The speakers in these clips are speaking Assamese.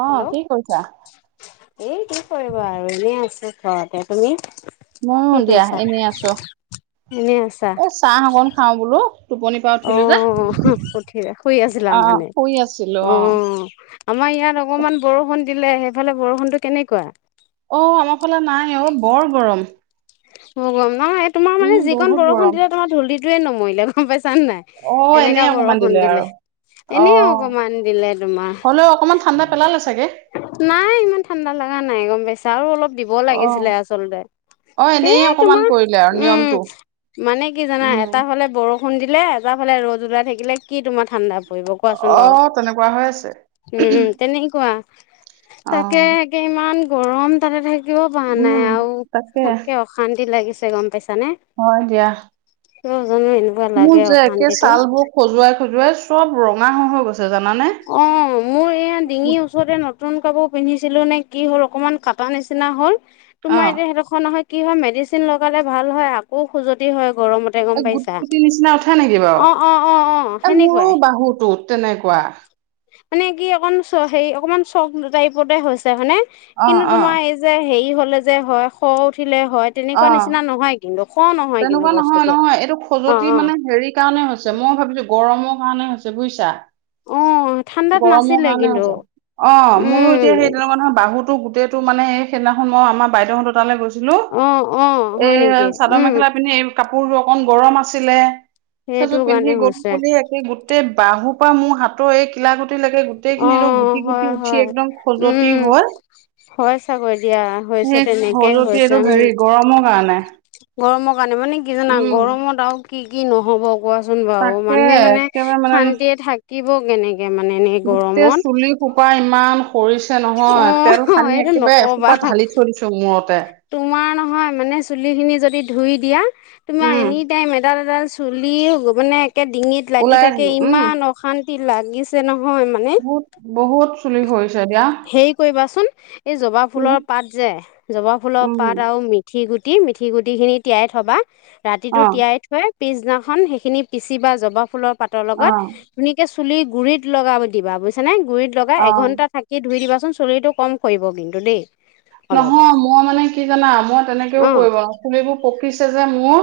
অ হেল্লো কি কৰিছা অ' এই কি কৰিবা আৰু এনেই আছোঁ। ঘৰতে তুমি? ময়ো কি দিয়া কৰিছাঁ এনেই আছো এনেই আছা? এ চাহ অকনমান খাওঁ বোলো টোপনি অ' উঠি শুই আছিলা অ মানে শুই আছিলো অ' আমাৰ ইয়াত অকণমান বৰষুণ দিলে। সেইফালে বৰষুণটো কেনেকুৱা? অ' আমাৰ ফালে নাই অ', বৰ গৰম বৰ গৰম ন তোমাৰ উম যিকণ বহুত বৰষুণ গৰম দিলে তোমাৰ ধূলিবোৰে নমৰিলে গম পাইছানে নাই। অ এনেকা এনেই অকমান বৰষুণ দিলে। আৰু অ এনে আৰু অকমান দিলে তোমাৰ হ'লেও অকমান ঠাণ্ডা পেলালে চাগে নাই ইমান ঠাণ্ডা লগা নাই গম পাইছা আৰু অলপ দিব অ লাগিছিলে আচলতে অ এ এনেই অকমান তোমাৰ কৰিলে আৰু উম' নিয়মটো মানে কি জানা উম এটা হলে বৰষুণ বৰষুণ এটা ফালে ৰ'দ ওলাই থাকিলে কি তোমাৰ ঠাণ্ডা পৰিব। কোৱাচোন অ তেনেকুৱা হৈ আছে বাৰু তেনেকুৱা অ তাকে একে ইমান গৰম তাতে ঠাইত উম' তাকে। অশান্তি লাগিছে গম পাইছানে। হয় দিয়া। কিয় জানোঁ এনেকুৱা? মোৰ লাগে যে একে অশান্তিটো ছাল বোৰ খজুৱাই খজুৱাই চ'ব ৰঙা হৈ হৈ গৈছে জানানে। অঁ, মোৰ এই এতিয়া ডিঙিৰ ওচৰতে নতুন কাপোৰ পিন্ধিছিলো নে কি হ'ল, অকমান কাটা নিচিনা হ'ল তোমাৰ অ এতিয়া সেইডোখৰ নহয়, কি হয় মেডিচিন লগালে ভাল হয়, আকৌ খুজতি হয় গৰমত। গুদগুদি নিচিনা উঠে নেকি বাৰু, অ অ অ মোৰো সেনেকুৱাই বাহুটোত তেনেকুৱা। মানে কি, অকমান চ হেৰি অকমান চক টাইপতে হৈছে, মানে অ', কিন্তু অ', তোমাৰ এই যে হেৰি হলে যে হয় খহু উঠিলে হয়, তেনেকুৱা অ', নিচিনা নহয় কিন্তু, খৰ নহয়। কিন্তু তেনেকুৱা নহয় বস্তুটো নহয়, এইটো অ খজুৱতি অ মানে হেৰি সেই কাৰণে হৈছে, মই ভাবিছো গৰমৰ কাৰণে হৈছে বুজিছা। অ ঠাণ্ডাত গৰমৰ নাছিলে কাৰণে কিন্তু হৈছে, অঁ মোৰো এতিয়া সেই উম তেনেকুৱা নহয় বাহুতো গোটেইটো তু মানে, এই সেইদিনাখন মই আমাৰ বাইদেউহঁতৰ তালৈ গৈছিলো, অ অ এই হয় নেকি চাদৰ উম মেখেলা পিনে এই কাপোৰটো অকনমান গৰম আছিলে, সেইটো সেইযোৰ কাৰণে পিন্ধি গলো হৈছে বুলি একে গোটেই বাহু পৰা মোৰ হাত এই কিলা গুটি লৈকে অ গোটেইখিনি আৰু গুটি হয় গুটি উঠি হয় এক্দম খজুৱতি উম হয় হয় চাগৈ দিয়া, হৈছে তেনেকে খজুৱতি হৈছে এইটো উম। হেৰি গৰমৰ কাৰণে। গৰমৰ কাৰণে মানে কি জানা, উম। গৰমত আৰু কি কি নহ'ব। কোৱাচোন বাৰু, তাকে মানুহে মানে একেবাৰে মানে শান্তিয়ে থাকিব কেনেকে মানে এনে গোটেই গৰমত চুলি সোপা ইমান সৰিছে নহয়, তেল অ' সানি এইটো একেবাৰে নকবা এসোপাত ঢালি থৈ দিছোঁ মূৰত। তোমাৰ নহয় মানে চুলিখিনি যদি ধুই দিয়া, তোমাৰ উম। এনি টাইম এডাল এডাল চু চুলি হু মানে একে ডিঙিত লাগি ওলাই থাকে, আহিলো উম ইমান অশান্তি লাগিছে নহয় মা নে, বহুত বহুত চুলি সৰিছে দিয়া হে কৰিবাচোন, এই জবাব কিনো ফুলৰ পাত যে জবা ফুলৰ উম। পাত আৰু মিথি গুটি, মিথি গুটিখিনি তিয়াই থ'বা, ৰাতিটো অ তিয়াই থৈ পিছদিনাখন সেইখিনি পিচিবা জবা ফুলৰ পাতৰ অ লগত ধুনীয়াকে চুলিৰ গুৰিত লগাই দিবা বুজিছানে, গুৰিত লগাই অ। এঘন্টা থাক কি ধুই দিবাচোন চুলিটো কম সৰিব কিন্তু দেই। অলপ নহয়, মই মানে কি জানা? মই তেনেকেও অঁ কৰিব আৰু চুলিবোৰ পকিছে যে মোৰ।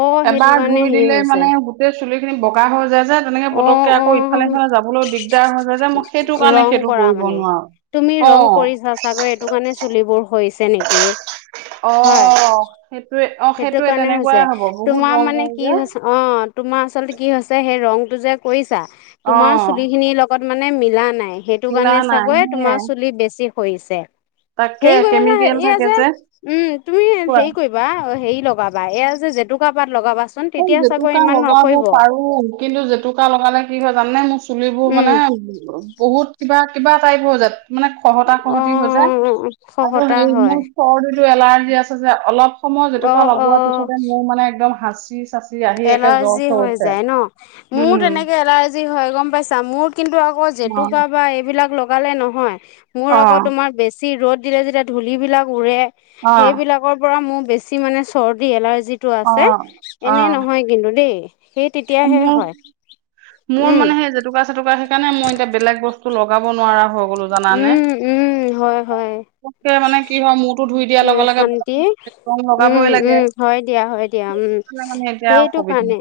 অঁ সেইটো এবাৰ কাৰণে ধুই হেৰি দিলে হৈছে মানেই গোটেই চুলিখিনি বগ গা হৈ যায় যে, তেনেকে অঁ পতককে আকৌ অঁ ইফালে সিফালে যাবলৈ দিগদাৰ হৈ যায় যে, মই সেই কাৰণে ৰং সেইটো কৰা কৰিব মানে নোৱাৰো। তুমি ৰং অ', কৰিছা চাগৈ এইটো কাৰণে চুলিবোৰ সৰিছে নেকি হয়? অঁ, সেইটোয়ে অঁ সেইটো কাৰণে হৈছে, তোমাৰ মানে কি যে হৈছে অ', তোমাৰ আচলতে কি হৈছে, সেই ৰংটো যে কৰিছা তোমাৰ অ', চুলিখিনি লগ গত মানে মিলা নাই, সেইটো হিলা কাৰণে নাই চাগৈ তোমাৰ সেয়াই চুলি বেছি সৰিছে। তাকে হেৰি কৰিবা যে হে কেমিকেল এইয়া থাকে যে উম তুমি কোৱা হেৰি কৰি বা অ হেৰি লগাবা এয়া যে জেতুকা পাত লগাবাছ সেই জেতুকা লগাব পাৰো। কিন্তু জেতুকা লগালে কি হয় জানানে? মোৰ চুলিবোৰ উম মানে ব বহুত কিবা কিবা টাইপৰ হৈ যায় মানে খহতা অ খহতি হৈ যায়, আৰু খহতা সেই হয় মোৰ চৰ্দিটো এলাৰ্জি আছে যে, অলপ সময় অ জেতুকা লগোৱাৰ অ পিছতে মোৰ মানে একদম হাচি চাচ এলাৰ্জি হৈ যায় ন, মোৰ উম, তেনেকে এলাৰ জি হয় গম পাইছা, মোৰ কিন্তু আকৌ অ', জেতুকা বা এইবিলাক লগালে নহয়। মোৰ আকৌ অ'। তোমাৰ বেছি ৰ'দ দিলে যেতিয়া ধূলিবিলাক উৰে অ', সেইবিলাকৰ পৰা মোৰ বেছি মানে চৰ্দি এলাৰ্জিটো আছে, অ', অ, এনেই নহয় কিন্তু দেই। সেই তেতিয়াহে হয়, উম। তুকা চেতুকা সেইকাৰণে মই এতিয়া বেলেগ বস্তু লগাব নোৱাৰা হৈ গলো জানানে। উম উম হয় হয় [unintelligible] মানে কি হয়, মূৰটো ধুই দিয়াৰ কি লগে লগে অশান্তি [unintelligible] উম লাগে উম হয় দিয়া হয় দিয়া উম, সেইকাৰণে মানে এতিয়া সেইটো অসুবিধা। কাৰণে।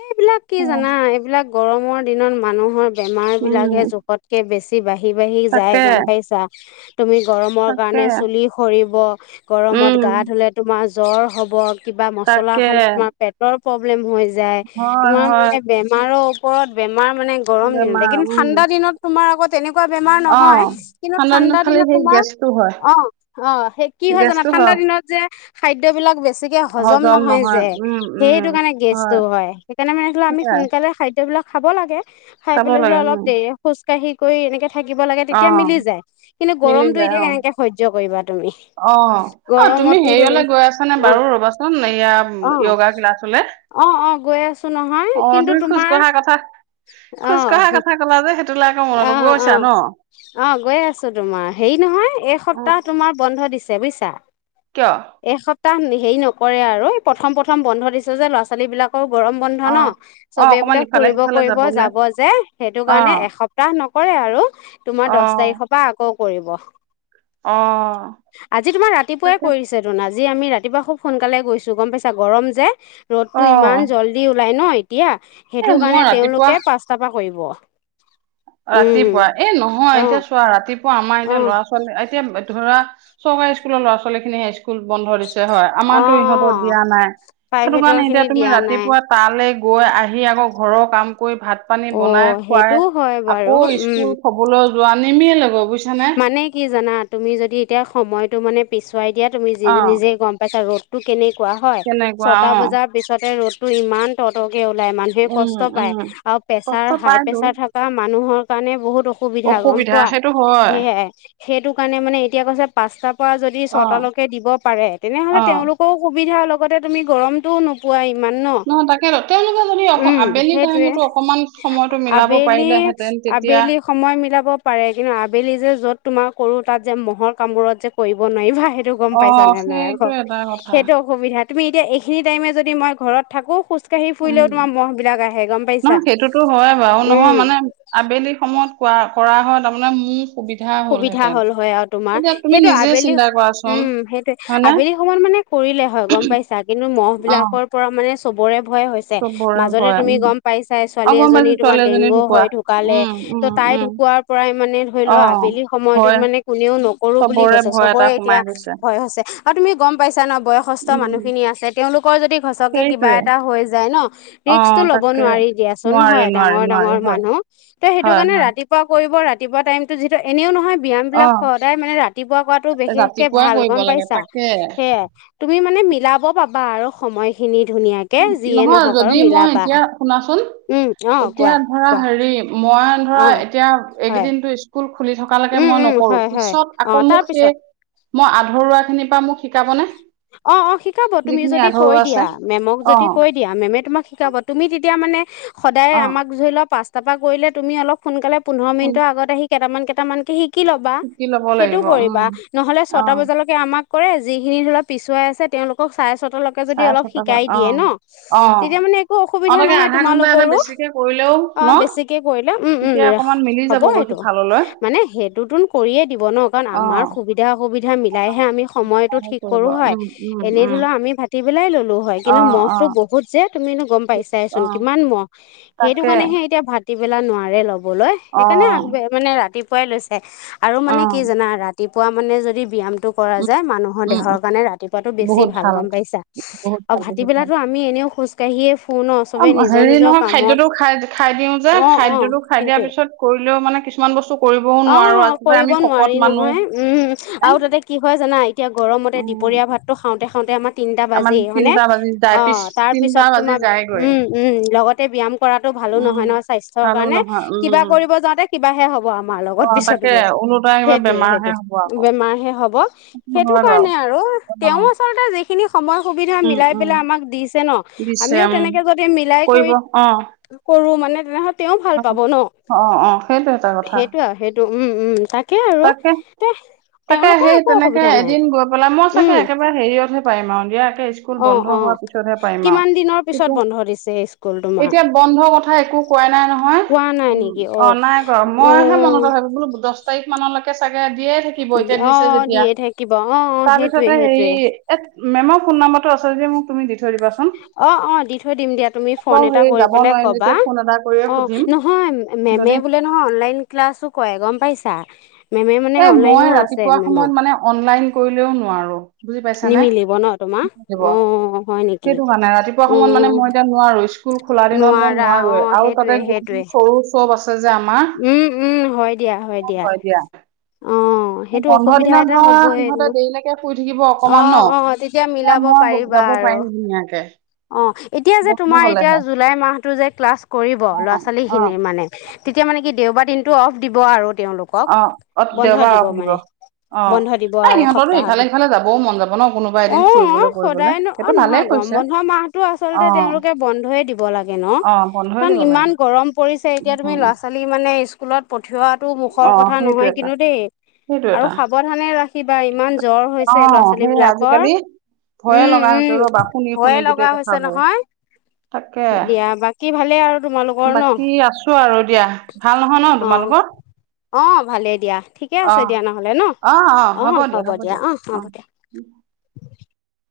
এইবিলাক কি উম, জানা? এইবিলাক গৰমৰ দিনত মানুহৰ বেমাৰবিলাকহে উম, জ কে বেছি বাঢ়ি বাঢ়ি যায় তাকে। গম পাইছা? তুমি গৰমৰ তাকে, কাৰণে চুলি সৰিব, গৰমত উম, গা ধুলে তোমাৰ জ্বৰ হ'ব, কিবা মছলা তাকে খালে তোমাৰ পেট টৰ প্ৰব্লেম হৈ যায় হয় তোমাৰ হয় মানে বেমাৰৰ ওপৰত বেমাৰ মানে গৰম দিনত বেমাৰ কিন্তু উম। ঠাণ্ডা দিনত তোমাৰ আকৌ তেনেকুৱা বেমাৰ অ নহয় কিন্তু ঠাণ্ডা খালি দিনত সেই তোমাৰ গেছটো হয় অ অ সেই কি হয় জানা ঠাণ্ডা দিনত যে খাদ্যবিলাক বেছিকে হজম নহয় যে। সেইটো কাৰণে গেছটো হয় সেইকাৰণে মানে ধৰ আমি সেয়াই সোনকালে খাদ্যবিলাক খাব লাগে। খাই খাব পেলাই ধৰা লাগে উম অলপ দেৰি খোজকাঢ়ি কৰি এনেকে থাকিব লাগে অ তেতিয়া মিলি যায় কিন্তু মিলি গৰমটো যায় এতিয়া অ কেনেকে সহ্য কৰিবা তুমি? অ, অ তুমি হেৰিয়লে গৈ আছানে অ বাৰু ৰ'বাচোন অ এয়া য়গা ক্লাছলে? অ অ গৈ আছো নহয় অ কিন্তু তুমি খোজ তোমাৰ কঢ়া কথা অহ। [unintelligible] অ [unintelligible] গৈছা ন? অ গৈ আছো তোমাৰ হেৰি নহয় উম এসপ্তাহ তোমাৰ বন্ধ দিছে বুজিছা? কিয়? এসপ্তাহ হেৰি নকৰে আৰু প্ৰথম-প্ৰথম বন্ধ দিছে যে ল'ৰা-ছোৱালী বিলাক আকৌ গৰম বন্ধ অ ন অ চবেই অকমান বোলে ইফালে ফুৰিব সিফালে কৰিব যাবলে যাব যে সেইটো অ কাৰণে এসপ্ত এসপ্তা নকৰে আৰু তোমাৰ অ দহ তাৰিখৰ পৰা আকৌ কৰিব। অ আজি তোমাৰ ৰাতিপুৱাই তাকে কৰিছে আজি আমি ৰাতিপুৱা খুব সোনকালে গৈছো গম পাইছা গৰম যে অ ৰ'দটো ইমান যল দি ওলায় ন এতিয়া এ সেইটো মই কাৰণে ৰাতিপুৱা তেওঁলোকে পাঁচটা পৰা কৰিব। উম ৰাতিপুৱা এই নহয় অ এতিয়া চোৱা ৰাতিপুৱা আমাৰ অ অ এতিয়া ল'ৰা-ছোৱালী এতিয়া ধৰা চৰকাৰী স্কুলৰ ল'ৰা-ছোৱালী খিনি হাই স্কুল বন্ধ দিছে হয় অ আমাৰতো ইহঁতৰ দিয়া নাই সেইটো প্ৰাইভেটৰ কাৰণে এতিয়া খিনি তুমি দিয়া নাই ৰাতিপুৱা তালৈ গৈ আহি আকৌ ঘৰৰ কাম কৰি ভাত পানী অ বনাই, খুৱাই সেইটোও হয় বাৰু উম শুবলৈ যোৱা নিমিলে মানে কি জানা তুমি যদি এতিয়া সময়তটো মানে পিছুৱাই দিয়া তুমি অ নিজে গম পাইছা ৰ'দতটো কেনেকুৱা হয় কেনেকুৱা ছয়টা অ বজাত পিছতে ৰ'দ টো ইমান তহ, তহকে ওলাই মানুহে উম কষ্ট উম পায় আৰু প্ৰেছাৰ কষ্ট হাই পাইতো প্ৰেছাৰ থাক থকা মানুহৰ কাৰণে বহুত অসুবিধা গম পোৱা? সেইটো হয়। সেয়াই সেইটো কাৰণে এতিয়া কৈছে পাঁচটাৰ পৰা যদি অ ছটা লকে দিব পাৰে তেনেহলে অ তেওঁলোক টো সুবিধা লগতে তুমি গৰমটো নো নহয় তাকে তেওঁলোকে যদি অ' উম আবেলি সেইটোৱে টাইমতো অকনমান সময়তো মিলাব আবেলি পাৰিলেহে তেন তেতিয়া আবেলি সময় মিলাব পাৰে। কিন্তু আবেলি যে য'ত তোমাৰ কৰোঁ তাত যে মহৰ কামবোৰত যে কৰিব নোৱাৰিবা সেই টো গম অ পাইছা নে নাই আকৌ সেইটো এটা কথা সেইটো অসুবিধা তুমি এতিয়া এইখিনি টাইমেদি মই ঘৰত থাকো খোজ কহি উম ফুৰিলেও তোমাৰ মহ বিলাক আহে গম পাইছা নহয় সেইটোতো হয় বাৰু নহয় উম, মানে আবেলি সময়ত কোৱা কৰা হয় তাৰমানে মুখ সুবিধা হ'ল হয় আৰু তোমাৰ তুমি সেইটো নিজে আবেলি চিন্তা কৰাচোন উম, সেইটো হয়নে আবেলি সময়ত মানে কৰিলে হয় গম পাইছা কিন্তু মহ অ বিলাকৰ পৰা মানে চবৰে ভয় হৈছ ছে চবৰে মাজতে ভয় তুমি উম গম পাইছাই অ ছোৱালী গম এজনী পাইছো তোমাৰ ছোৱালী এজনী ডেংগু ঢুকুৱা হয় ঢুকালে উম উম ত' তাই উম ঢুকোৱাৰ পৰাই মানে ধৰি অ লোৱা আ আবেলি সময়তোত ভয় মানে কোনেও নকৰো বুলি চবৰে কৈছে ভয় এটা চবৰে এতিয়া সোমাই গৈছে ভয় হৈছে। অ' তুমি গম পাইছা না বয়স সস্থ উম মানুহখিনি আছে, তেওঁলোকৰ যদি সচকে কিবা সেইটোৱে এটা হৈ যায় ন অ ৰিক্স টো ল'ব তাকে নোৱাৰি দিয়া। তুন নোৱাৰি হয় নোৱাৰি ডাঙৰ, নোৱাৰি ডাঙৰ হয় মানুহ, ত' সেইটো হয় কাৰণে হয় ৰাতিপুৱা কৰিব। ৰাতিপুৱা টাইমতো এনেও নহয় অ ব্যায়ামবিলাক সদায় মানে ৰাতিপুৱা কৰাটো বিশেষকে ৰাতিপুৱাই ভাল কৰিব গ'ম লাগে পাইছা তাকে সেয়াই। তুমি মানে মিলাব পাবা আৰু সময় খিনি ধুনীয়াকে। যিয়ে নহয়, নহওক আৰু যদি মই মিলাবা এতিয়া শুনাচোন? উম অ এতিয়া কোৱা ধৰা, কোৱা হেৰি মই ধৰা, অ এতিয়া এই হয় কেইদিনটো স্কু ল খুলি থকালৈকে উম মই উম নকৰো, হয় হয় পিছত আকৌ অ মোক তাৰপিছত সেই মই আধৰুৱা খিনিৰ পৰা মোক শিকাবনে? অ অ শিকাব তুমি যিখিনি যদি কৈ আধৰুৱা দিয়া আছে। মেমক অ যদি কৈ দিয়া মেমে তোমাক শিকাব। তুমি তেতিয়া মানে সদায় অ আমাক ধৰি লোৱা পাঁচ টাৰপা কৰিলে তুমি অলপ সোনকালে পোন্ধৰ শুন মিনিট মানৰ আগত আহি কেইটামান, কেইটামান কে সিক কি ল'বা শিকি লব সেইটো লাগিব কৰিবা। উম নহ'লে অ ছটা বজালৈ লৈকে আমাক কৰে, যিখিনি ধৰি লোৱা পিছুৱাই আছে তেওঁলোকক চাৰে ছটালৈকে তে যদি চাৰে অলপ ছটা পৰা শিকাই অ দায়ে ন, অ তেতিয়া মানে একো অ অসুবিধা তাকে নহয় আধা ঘন্টা এটা তোমালোকৰো। বেছিকে কৰিলেও অঁ' ন বেছিকে কৰিলে, উম উম তেতিয়া অকমান মিলি হ'ব যাবগৈ সেইটো, সিফাললৈ মানে সেইটোতোন- কৰিয়ে দিব ন, কাৰণ অ আমাৰ সুবিধা অসুবিধা মিলাইহে আমি স- সময়টো সহায় ঠিক কৰিব কৰো হয়, উম উম এনেই ধৰি উম লোৱা- আমি ভাটি বেলাই ল'লো হয়। অ কিন্তু মহ অ টো বহুত যে তুমিনো গ'ম অ পাইছাচোন কিমান মহ? সেইটো তাকে কাৰণেহে এতিয়া ভাটিবেলা নোৱাৰে লবলৈ, অ সেইকাৰণে আগবে- কিছুমানে ৰাতিপুৱাই লৈছে। আৰু অ মানে কি জানা ৰাতিপুৱা মানে যদি ব্যায়ামটো ক- উম যে মানুহৰ উম দেহৰ কাৰণে ৰাতিপুৱাতো বেছি ভাল, গ'ম পাইছা? বহুত আৰু ভাল ভাটি বহুত ভাল বেলাটো আ- মি এনেও খোজকাঢ়িয়ে ফো- ফুৰু ন, অ চবে নিজৰ হেৰি নিজৰ নহয় কামত, খাদ্যটো খাই খাই দিওঁ যে অঁ' অঁ' খাদ্যটো খাই দিয়াৰ সেইটোয়ে। পিছত কৰিলেও মানে কিছুমান বস্তু কৰিবও নোৱাৰো অঁ' আচলতে কৰিব আমি শকত নোৱাৰি মানুহ নহয় উম' নে, আৰু তাতে কি হয়- জানা, এতিয়া গৰমতে উম দুপৰীয়া ভাতটো খাওঁতে খাওঁতে আমাৰ- তিনটা আমাৰ বাজেই হয়নে? তিনটা বাজি যায় পিছ অঁ' তাৰ তিনটা পিছত বাজি তোমাৰ যায়গৈ উম উম লগতে ব্যায়াম- কৰাটো ভালো উম নহয় নহয় স্বাস্থ্যৰ ভালো কাৰণে, নহয় কিবা উম কৰিব যাওঁতে কিবাহে হ'ব আমাৰ অ লগত পিছত। তাকে ওলোটাই কিবা সেইটোয়ে বেমাৰহে সেইটোৱে, হ'ব আকৌ বেমাৰহে হ'ব। সেইটো হয় বাৰু কাৰণে আৰু, অ তেওঁ আচলতে যি- খিনি সময় সুবিধা উম মিলাই উম পেলাই আমাক দিছে ন, দিছে আমিও উম তেনেকে যদি মিলাই- কৰি কৰিব অঁ'। কৰো মানে তেনেহ'লে তেওঁ ভাল পাব ন? অ অ সেইটো এটা কথা সেইটো আৰু সেইটো উম উম, তাক- তাকে, তাকে সেই একো তেনেকে অসুবিধা নাই এদিন গৈ পেলাই মই চাগে উম একেব- বাৰে হেৰিয়তহে পাৰিম আৰু দিয়া একে ইচ- স্কুল অ বন্ধ অ হোৱাৰ পিছতহে পাৰিম আৰু। কিমান দিনৰ পিছত বন্ধ দিছে স্কুল তোমাৰ এতিয়া- বন্ধ কথা একো কোৱাই নাই নহয়। কোৱা নাই উম, নেকি অ অঁ' নাই কৰা অ মইহে মনতে ভাবি বোলো দচ- মানলেকে চাগে দিয়ে থাকিব এতিয়া অ দিছে যেতিয়া। দিয়ে থাকিব অ অ সেইটোৱে তাৰপিছতে সেইটোৱে হেৰি- এহ মেমৰ ফোন নম্বাৰটো আছে যদি মোক তুমি দি থৈ দিবা। অঁ' অঁ' দি থৈ দিম দিয়া, তুমি বাৰু ফোন এটা হেৰি কৰি যাব পেলাই নোৱাৰিম যেতিয়া ক'বা। ফোন এটা কৰিয়ে অঁ' সুধিম নহয়, মেমে যদি বোলে নহয় অনলাইন ক্লাছো কৰে গ'ম পাইছা? মেমে মানে এ মই অনলাইনো আছে ৰাতিপুৱা মেমৰ। সময়ত মানে অনলাইন কৰিলেও নোৱাৰোঁ। বুজি পাইছানে? নিমিলিব ন তোমাৰ অ হয় নেকি সেইটো কাৰণে ৰাতিপুৱা অ সময়ত মানে মই এতিয়া- নোৱাৰো, স্কুল খোলা দিনত মই নোৱাৰা অ নোৱাৰোৱে, আৰু সেইটোৱে তাতে সেইটোৱে গৰু চৰু চব আছে যে আমাৰ। উম' উম' হয় দিয়া, হয় দিয়া। হয় দিয়া। অঁ'। বন্ধৰ দিনত ধৰ সিহঁতে দেৰিলেকে শুই থাকিব অ অকমান ন, অ তেতিয়া মিলাব মই গ- যাব পাৰিম ধুনীয়াকে। অঁ এতিয়া যে বন্ধ তোমাৰ এতিয়া হলেহে জুলাই মাহতটো যে ক্লাছ কৰিব, ল'ৰা অ অ ছোৱালীখিনিৰ মানে- তেতিয়া মানে দেওবাৰ দিনটো অফ দিব আৰু তেওঁলোক। অঁ অফ দেওবাৰ অক দিব। অঁ বন্ধ দিব এই আৰু সিহঁততো সপ্তাহত ইফালে সিফালে যাবও মন যাব ন, কোনোবা অ এদিন ফুৰিবলে কৰিবলে। সদায়নো অ' নহয়, গৰম বন্ধ মাহতো আচলতে তেওঁলোকে বন্ধই দিব লাগে ন, অ বন্ধই কাৰণ দিব লাগে ইমান গৰম- পৰিছে এতিয়া তুমি উম, ল'ৰা ছোৱালী মানে স্কুলত পঠিওৱাতো অ মুখৰ কথা সেইটো নহয় এটা কিন্তু দেই। সেইটো আৰু এটা সাৱধানে ৰাখিবা ইমান জ্বৰ অ হৈছে ল'ৰা ছোৱালী সেই বিলাকৰ। আজিকালি ভয়ে উম লগা হৈছে ৰ'বা, উম শুনি ভয়ে শুনি গোটেই লগা হৈছে কথাবোৰ। নহয় তাকে, দিয়া বাকী ভালেই আৰু তোমালোকৰ ন বাকী আছো আৰু দিয়া। ভাল নহয় ন অ তোমালোকৰ। অ ভালেই দিয়া ঠিকে অ আছে দিয়া নহ'লে ন অ হ'ব দিয়া অ হ'ব দিয়া।